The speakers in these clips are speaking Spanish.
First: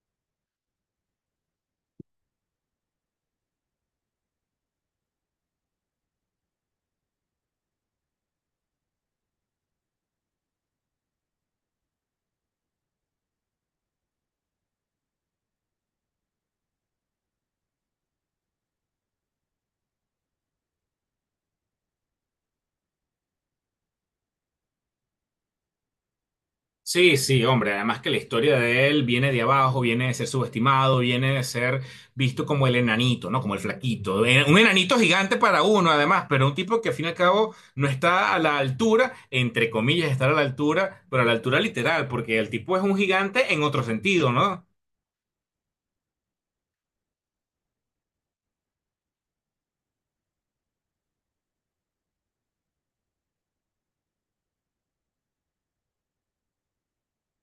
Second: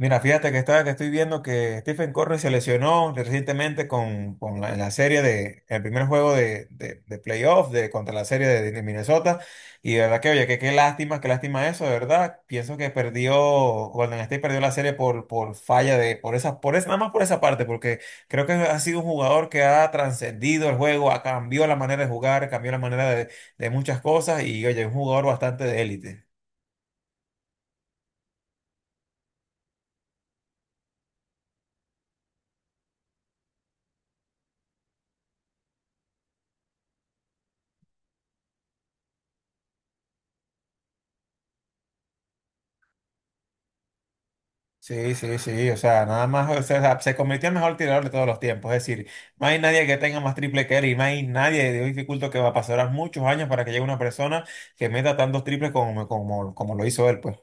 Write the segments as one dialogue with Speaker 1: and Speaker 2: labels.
Speaker 1: Mira, fíjate que estoy viendo que Stephen Curry se lesionó recientemente con la serie el primer juego de playoff contra la serie de Minnesota. Y de verdad oye, que qué lástima eso, de verdad. Golden State perdió la serie por falla de, por esa, nada más por esa parte, porque creo que ha sido un jugador que ha trascendido el juego, ha cambiado la manera de jugar, cambió la manera de muchas cosas y, oye, un jugador bastante de élite.
Speaker 2: Sí, sí, hombre, además que la historia de él viene de abajo, viene de ser subestimado, viene de ser visto como el enanito, ¿no? Como el flaquito. Un enanito gigante para uno, además, pero un tipo que al fin y al cabo no está a la altura, entre comillas, estar a la altura, pero a la altura literal, porque el tipo es un gigante en otro sentido, ¿no?
Speaker 1: Sí, sí, sí, o sea, nada más, o sea, se convirtió en mejor tirador de todos los tiempos, es decir, no hay nadie que tenga más triple que él y no hay nadie de dificulto que va a pasar muchos años para que llegue una persona que meta tantos triples como lo hizo él, pues.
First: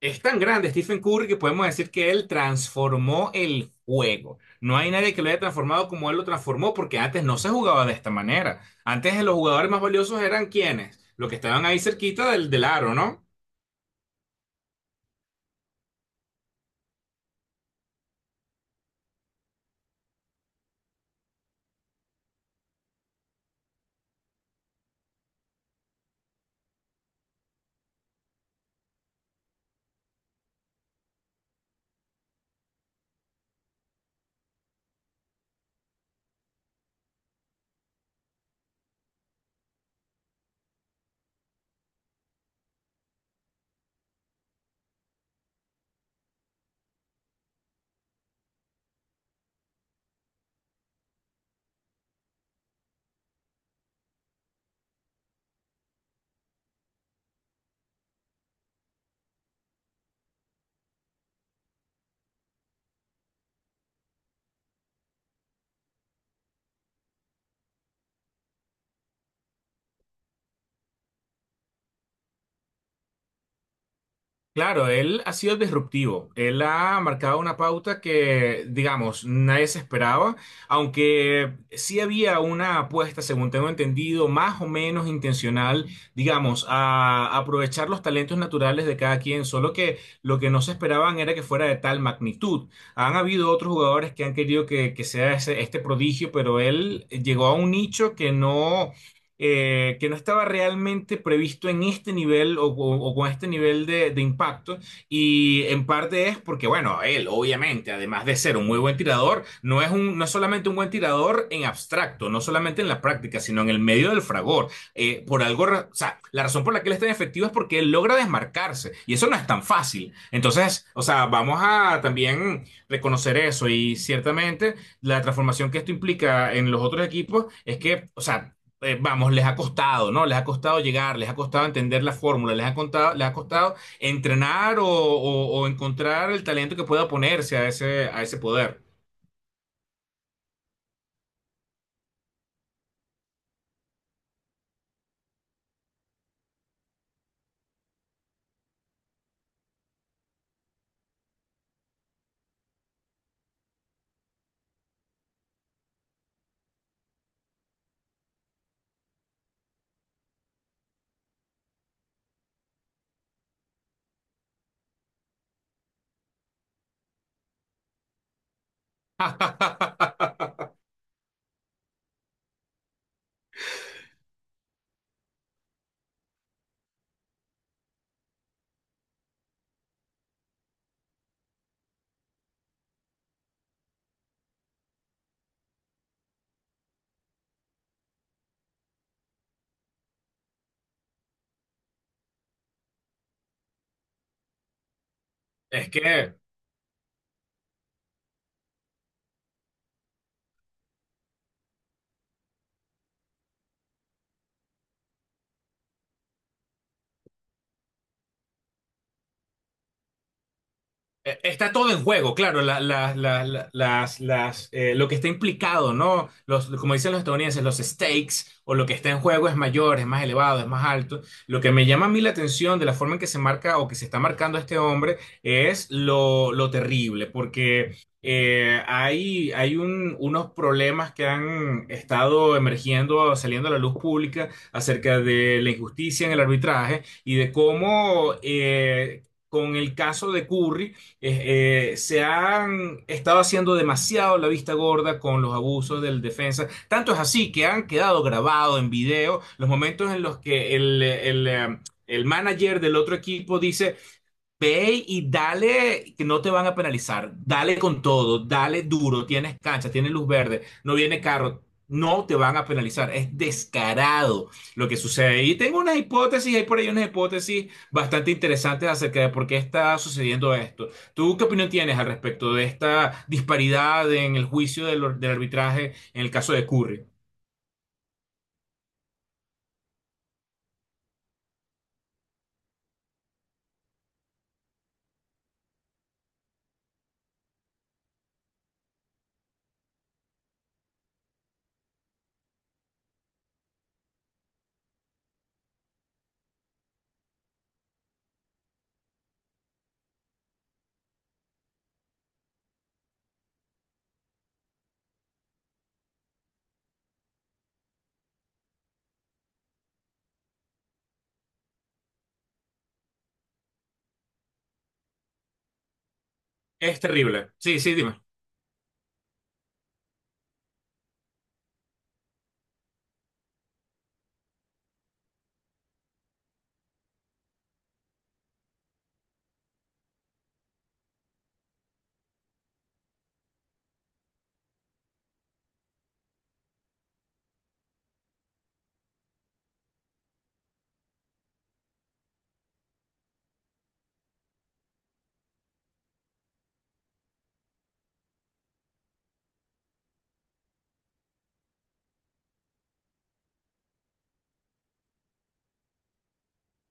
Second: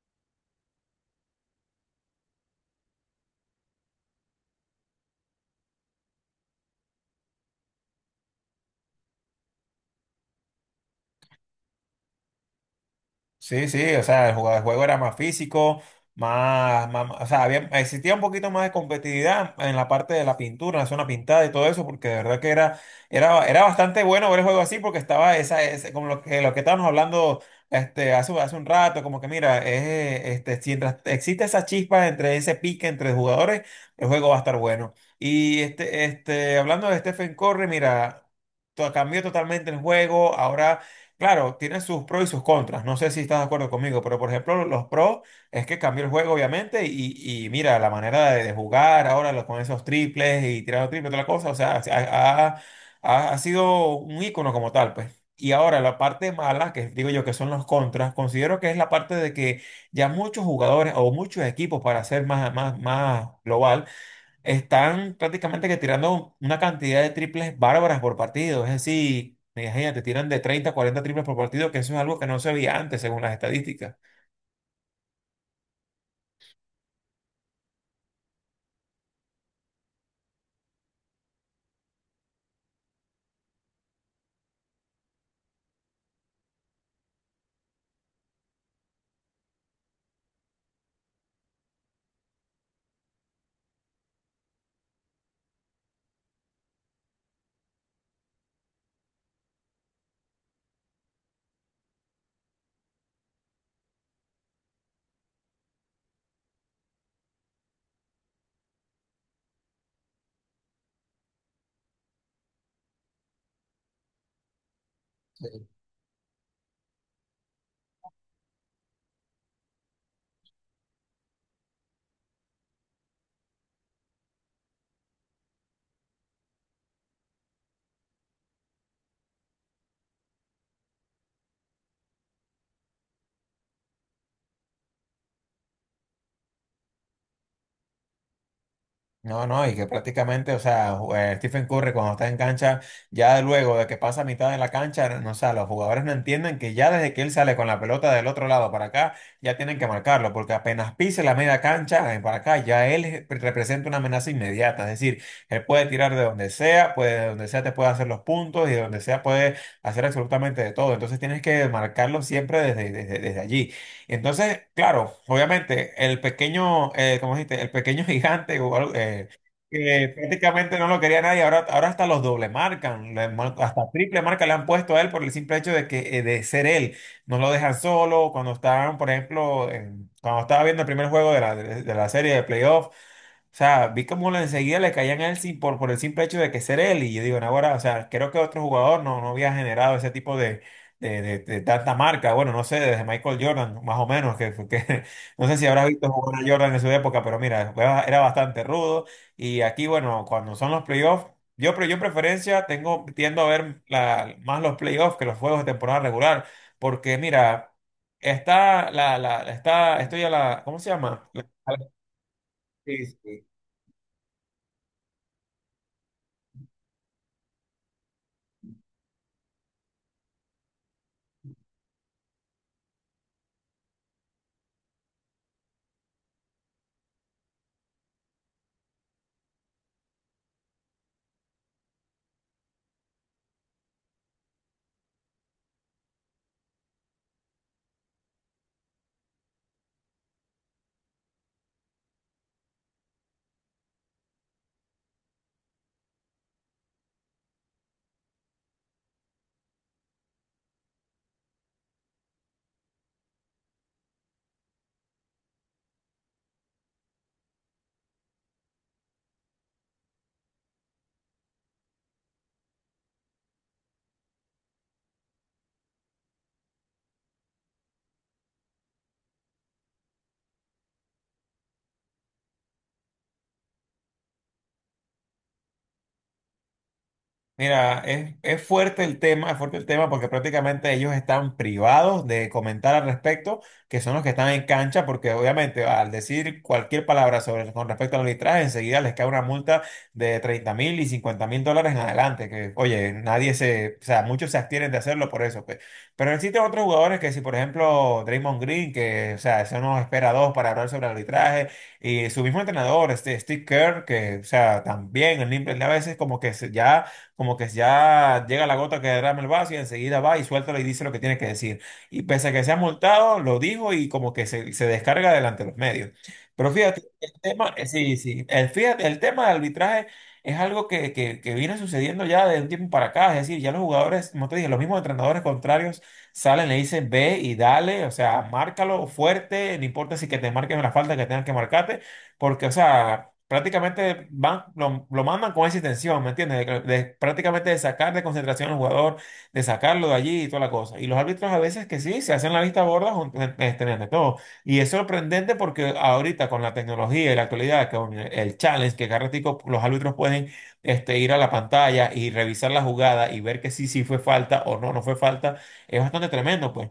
Speaker 2: Es tan grande Stephen Curry que podemos decir que él transformó el juego. No hay nadie que lo haya transformado como él lo transformó, porque antes no se jugaba de esta manera. Antes los jugadores más valiosos eran quienes, los que estaban ahí cerquita del aro, ¿no?
Speaker 1: Sí, sí, o sea, el juego era más físico, o sea, existía un poquito más de competitividad en la parte de la pintura, en la zona pintada y todo eso, porque de verdad que era bastante bueno ver el juego así, porque estaba como lo que estábamos hablando hace un rato, como que mira, si mientras existe esa chispa entre ese pique entre jugadores, el juego va a estar bueno. Y hablando de Stephen Curry, mira, cambió totalmente el juego. Ahora, claro, tiene sus pros y sus contras. No sé si estás de acuerdo conmigo, pero por ejemplo, los pros es que cambió el juego, obviamente, y mira, la manera de jugar ahora con esos triples y tirando triples, toda la cosa, o sea, ha sido un ícono como tal, pues. Y ahora la parte mala, que digo yo que son los contras, considero que es la parte de que ya muchos jugadores o muchos equipos, para ser más global, están prácticamente que tirando una cantidad de triples bárbaras por partido. Es decir, imagínate, te tiran de 30 a 40 triples por partido, que eso es algo que no se veía antes según las estadísticas.
Speaker 2: Claro, él ha sido disruptivo. Él ha marcado una pauta que, digamos, nadie se esperaba, aunque sí había una apuesta, según tengo entendido, más o menos intencional, digamos, a aprovechar los talentos naturales de cada quien, solo que lo que no se esperaban era que fuera de tal magnitud. Han habido otros jugadores que han querido que sea este prodigio, pero él llegó a un nicho que no estaba realmente previsto en este nivel o con este nivel de impacto. Y en parte es porque, bueno, él obviamente, además de ser un muy buen tirador, no es no es solamente un buen tirador en abstracto, no solamente en la práctica, sino en el medio del fragor. Por algo, o sea, la razón por la que él es tan efectivo es porque él logra desmarcarse y eso no es tan fácil. Entonces, o sea, vamos a también reconocer eso y ciertamente la transformación que esto implica en los otros equipos es que, o sea, vamos, les ha costado, ¿no? Les ha costado llegar, les ha costado entender la fórmula, les ha contado, les ha costado entrenar o encontrar el talento que pueda oponerse a ese poder.
Speaker 1: No, no, y que prácticamente, o sea, Stephen Curry cuando está en cancha, ya luego de que pasa mitad de la cancha, no, o sea, los jugadores no entienden que ya desde que él sale con la pelota del otro lado para acá, ya tienen que marcarlo, porque apenas pise la media cancha para acá, ya él representa una amenaza inmediata, es decir, él puede tirar de donde sea, puede, de donde sea te puede hacer los puntos y de donde sea puede hacer absolutamente de todo, entonces tienes que marcarlo siempre desde allí. Entonces, claro, obviamente, el pequeño, ¿cómo dijiste? El pequeño gigante, o algo, que prácticamente no lo quería nadie, ahora hasta los doble marcan, hasta triple marca le han puesto a él por el simple hecho de que de ser él. No lo dejan solo, cuando estaban, por ejemplo, en- cuando estaba viendo el primer juego de la serie de playoff, o sea, vi como enseguida le caían a él por el simple hecho de que ser él. Y yo digo, no, ahora, o sea, creo que otro jugador no había generado ese tipo de tanta marca. Bueno, no sé, desde Michael Jordan, más o menos, que no sé si habrás
Speaker 2: Es
Speaker 1: visto
Speaker 2: que
Speaker 1: jugar a Jordan en su época, pero mira, era bastante rudo. Y aquí, bueno, cuando son los playoffs, yo en preferencia tengo, tiendo a ver más los playoffs que los juegos de temporada regular. Porque mira, está la, la, está, estoy a la, ¿cómo se llama? La.
Speaker 2: Está todo en juego, claro, lo que está implicado, ¿no? Los, como dicen los estadounidenses, los stakes o lo que está en juego es mayor, es más elevado, es más alto. Lo que me llama a mí la atención de la forma en que se marca o que se está marcando este hombre es lo terrible, porque hay unos problemas que han estado emergiendo, saliendo a la luz pública acerca de la injusticia en el arbitraje y de cómo... con el caso de Curry, se han estado haciendo demasiado la vista gorda con los abusos del defensa. Tanto es así que han quedado grabados en video los momentos en los que el manager del otro equipo dice, ve y dale, que no te van a penalizar. Dale con todo, dale duro. Tienes cancha, tienes luz verde, no viene carro. No te van a penalizar. Es descarado lo que sucede. Y tengo unas hipótesis, hay por ahí unas hipótesis bastante interesantes acerca de por qué está sucediendo esto. ¿Tú qué opinión tienes al respecto de esta disparidad en el juicio del arbitraje en el caso de Curry?
Speaker 1: Mira, es fuerte el tema, es fuerte el tema porque prácticamente ellos están privados de comentar al respecto, que son los que están en cancha, porque obviamente al decir cualquier palabra sobre con respecto al arbitraje, enseguida les cae una multa de 30.000 y 50.000 dólares en adelante, que oye, nadie se, o sea, muchos se abstienen de hacerlo por eso, pues. Pero existen otros jugadores que si, por ejemplo, Draymond Green, que, o sea, eso nos espera dos para hablar sobre arbitraje. Y su mismo entrenador, este Steve Kerr, que, o sea, también el Nimble a veces como que ya como que ya llega la gota que derrama el vaso y enseguida va y suéltalo y dice lo que tiene que decir. Y pese a que sea multado, lo dijo y como que se descarga delante de los medios. Pero
Speaker 2: Es
Speaker 1: fíjate, el
Speaker 2: terrible.
Speaker 1: tema,
Speaker 2: Sí, sí,
Speaker 1: sí,
Speaker 2: dime.
Speaker 1: sí, fíjate, el tema del arbitraje es algo que viene sucediendo ya de un tiempo para acá. Es decir, ya los jugadores, como te dije, los mismos entrenadores contrarios salen, le dicen ve y dale, o sea, márcalo fuerte, no importa si que te marquen la falta que tengan que marcarte, porque, o sea prácticamente van, lo mandan con esa intención, ¿me entiendes? De prácticamente de sacar de concentración al jugador, de sacarlo de allí y toda la cosa. Y los árbitros a veces que sí, se hacen la vista gorda ante todo. Y es sorprendente porque ahorita con la tecnología y la actualidad, con el challenge, que cada ratico los árbitros pueden ir a la pantalla y revisar la jugada y ver que sí fue falta o no fue falta, es bastante tremendo, pues.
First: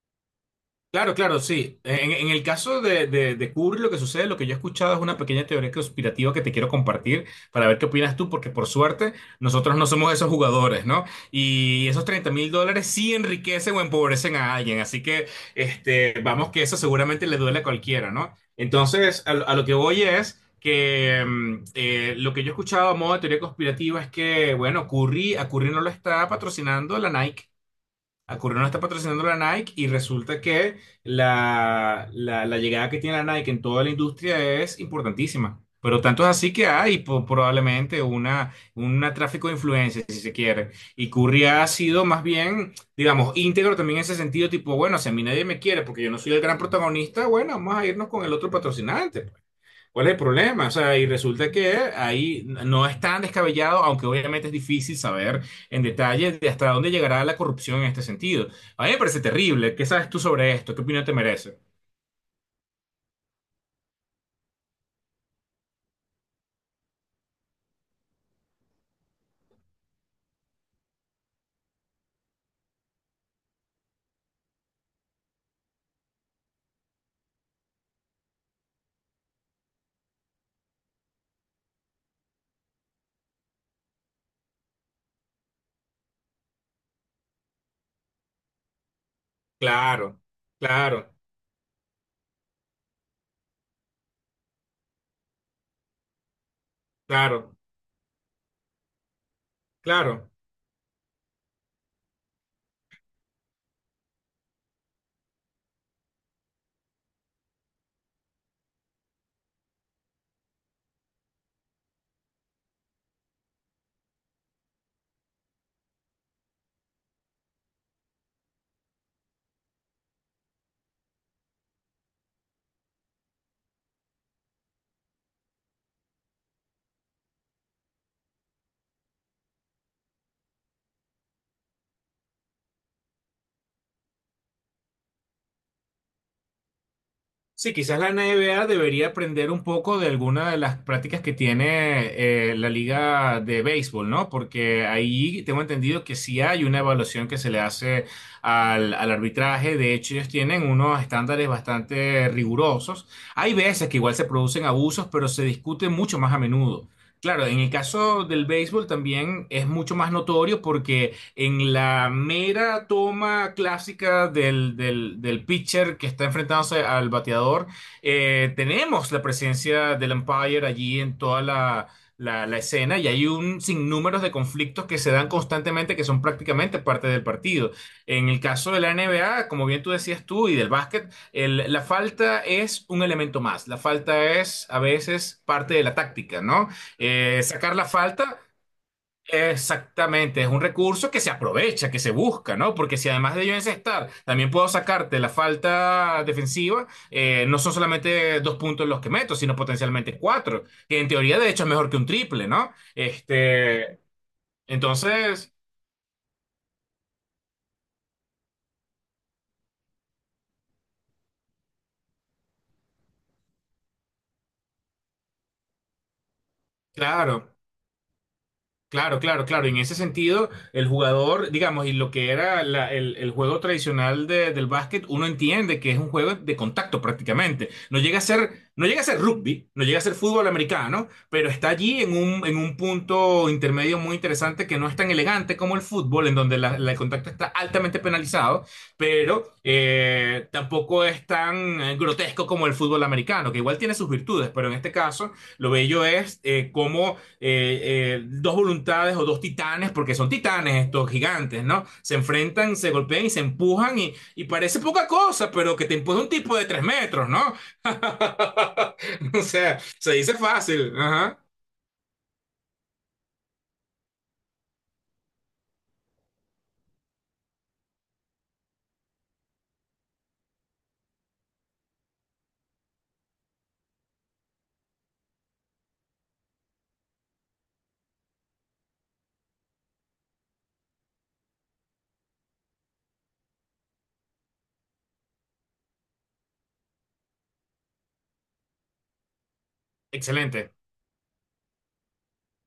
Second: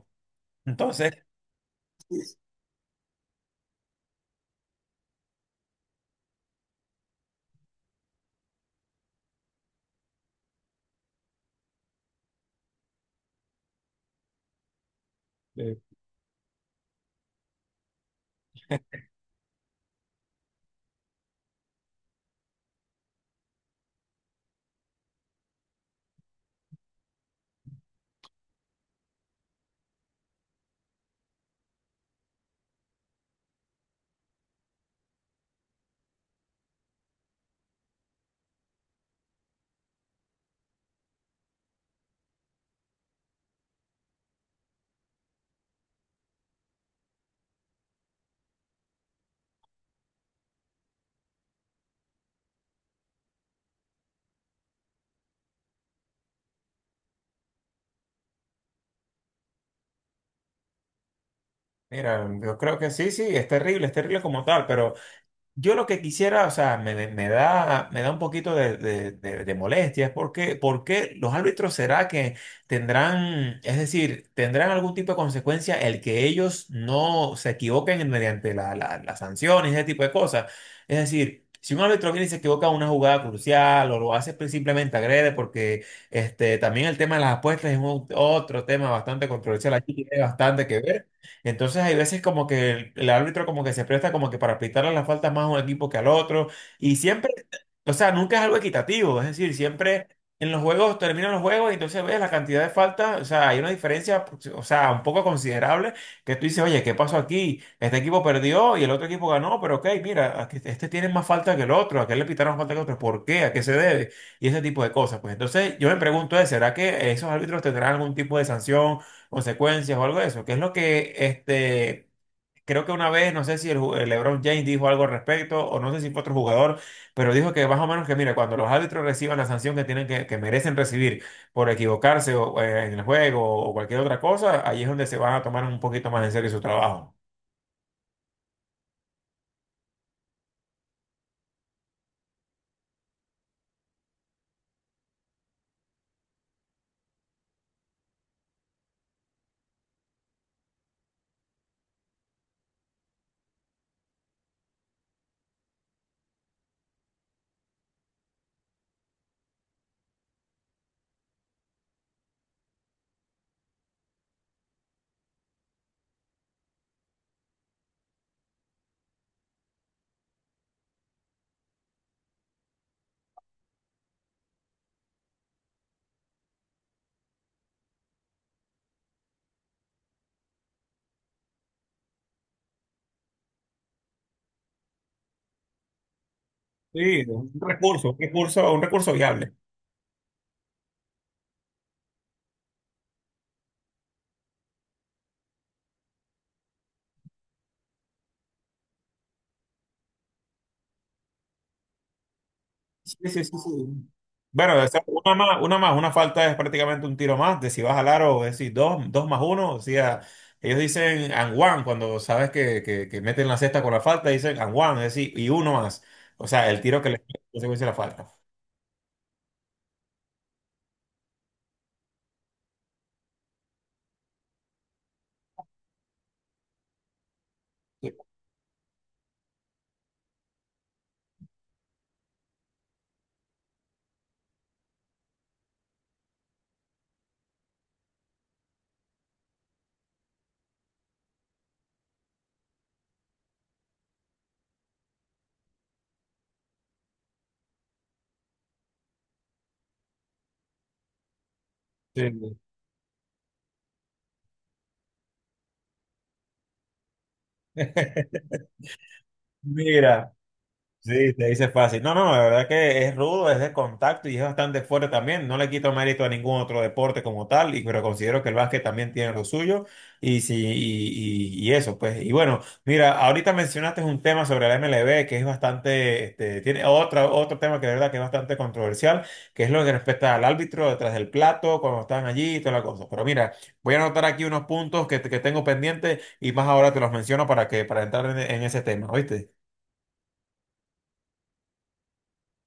Speaker 1: Entonces...
Speaker 2: Claro, claro, sí. En el caso de Kubrick, lo que sucede, lo que yo he escuchado es una pequeña teoría conspirativa que te quiero compartir para ver qué opinas tú, porque por suerte nosotros no somos esos jugadores, ¿no? Y esos 30 mil dólares sí enriquecen o empobrecen a alguien, así que
Speaker 1: eh,
Speaker 2: este, vamos que eso seguramente le duele a cualquiera, ¿no? Entonces, a lo que voy es que lo que yo he escuchado a modo de teoría conspirativa es que, bueno, a Curry no lo está patrocinando la Nike, a Curry no la está patrocinando la Nike y resulta que la llegada que tiene la Nike en toda la industria es importantísima. Pero tanto es así que hay probablemente un tráfico de influencias, si se quiere. Y Curry ha sido más bien, digamos, íntegro también en ese sentido, tipo, bueno, si a mí nadie me quiere porque yo no soy el gran protagonista, bueno, vamos a irnos con el otro patrocinante. ¿Cuál es el problema? O sea, y resulta que ahí no es tan descabellado, aunque obviamente es difícil saber en detalle de hasta dónde llegará la corrupción en este sentido. A mí me parece terrible. ¿Qué sabes tú sobre esto? ¿Qué opinión te merece?
Speaker 1: Mira, yo creo que sí, sí, es terrible como tal, pero yo lo que quisiera, o sea, me da un poquito de molestia, es porque los árbitros será que tendrán, es decir, tendrán algún tipo de consecuencia el que ellos no se equivoquen mediante las sanciones, ese tipo de cosas. Es decir, si un árbitro viene y se equivoca en una jugada crucial o lo hace simplemente agrede, porque este, también el tema de las apuestas es otro tema bastante controversial aquí, tiene
Speaker 2: Claro,
Speaker 1: bastante que ver.
Speaker 2: claro,
Speaker 1: Entonces hay veces como que el árbitro como que se presta como que para aplicarle las faltas más a un equipo que al otro. Y siempre,
Speaker 2: claro,
Speaker 1: o sea, nunca es algo equitativo. Es decir, siempre
Speaker 2: claro.
Speaker 1: en los juegos terminan los juegos y entonces ves la cantidad de faltas. O sea, hay una diferencia, o sea, un poco considerable que tú dices, oye, ¿qué pasó aquí? Este equipo perdió y el otro equipo ganó, pero ok, mira, este tiene más falta que el otro, aquel le pitaron más falta que el otro. ¿Por qué? ¿A qué se debe? Y ese tipo de cosas. Pues entonces yo me pregunto, ¿eh? ¿Será que esos árbitros tendrán algún tipo de sanción, consecuencias o algo de eso? Que es lo que este, creo que una vez, no sé si el LeBron James dijo algo al respecto o no sé si fue otro jugador, pero dijo que más o menos que, mira, cuando los árbitros reciban la sanción que tienen que merecen recibir por equivocarse o, en el juego o cualquier otra cosa, ahí es donde se van a tomar un poquito más en serio su trabajo.
Speaker 2: Sí, quizás la NBA debería aprender un poco de alguna de las prácticas que tiene la liga de béisbol, ¿no? Porque ahí tengo entendido que sí hay una evaluación que se le hace al arbitraje. De hecho, ellos tienen unos estándares bastante rigurosos. Hay veces que igual se producen abusos, pero se discute mucho más a menudo. Claro, en el caso del béisbol también es mucho más notorio porque en la mera toma clásica del pitcher que está enfrentándose al bateador, tenemos la presencia del umpire allí en toda la escena y hay un sinnúmero de conflictos que se dan constantemente que son prácticamente parte del partido. En el caso de la NBA, como bien tú decías tú, y del básquet, la falta es un elemento más. La falta es a veces parte de la táctica, ¿no?
Speaker 1: Sí, un
Speaker 2: Sacar la
Speaker 1: recurso, un
Speaker 2: falta.
Speaker 1: recurso, un recurso viable.
Speaker 2: Exactamente, es un recurso que se aprovecha, que se busca, ¿no? Porque si además de yo encestar, también puedo sacarte la falta defensiva, no son solamente dos puntos los que meto, sino potencialmente cuatro, que en teoría de hecho es mejor que un triple, ¿no?
Speaker 1: Sí, sí, sí,
Speaker 2: Este,
Speaker 1: sí. Bueno, o sea,
Speaker 2: entonces,
Speaker 1: una falta es prácticamente un tiro más, de si vas al aro, es decir, dos, dos más uno, o sea, ellos dicen and one, cuando sabes que meten la cesta con la falta, dicen and one, es decir, y uno más, o sea, el tiro que le
Speaker 2: claro.
Speaker 1: consecuencia de la falta.
Speaker 2: Claro, claro, claro. En ese sentido, el jugador, digamos, y lo que era el juego tradicional del básquet, uno entiende que es un juego de contacto prácticamente. No llega a ser, no llega a ser rugby, no llega a ser fútbol americano, pero está allí en un punto intermedio muy interesante que no es tan elegante como el fútbol, en donde el contacto está altamente penalizado, pero tampoco es tan grotesco como el fútbol americano, que igual tiene sus virtudes, pero en este caso, lo bello es cómo dos voluntades o dos titanes, porque son titanes estos gigantes, ¿no? Se
Speaker 1: Sí.
Speaker 2: enfrentan, se golpean y se empujan y parece poca cosa, pero que te empuja un tipo de tres metros, ¿no? O sea, se
Speaker 1: Mira.
Speaker 2: dice fácil.
Speaker 1: Sí,
Speaker 2: Ajá.
Speaker 1: te dice fácil. No, no, la verdad que es rudo, es de contacto y es bastante fuerte también. No le quito mérito a ningún otro deporte como tal, pero considero que el básquet también tiene lo suyo y, sí, y eso, pues. Y bueno, mira, ahorita mencionaste un tema sobre la MLB que es bastante, este, tiene otra, otro tema que de verdad que es bastante controversial, que es lo que respecta al árbitro detrás del plato, cuando están allí y toda la cosa. Pero mira, voy a anotar aquí unos puntos que tengo pendientes y más ahora te los menciono para para entrar en ese tema, ¿oíste?
Speaker 2: Excelente.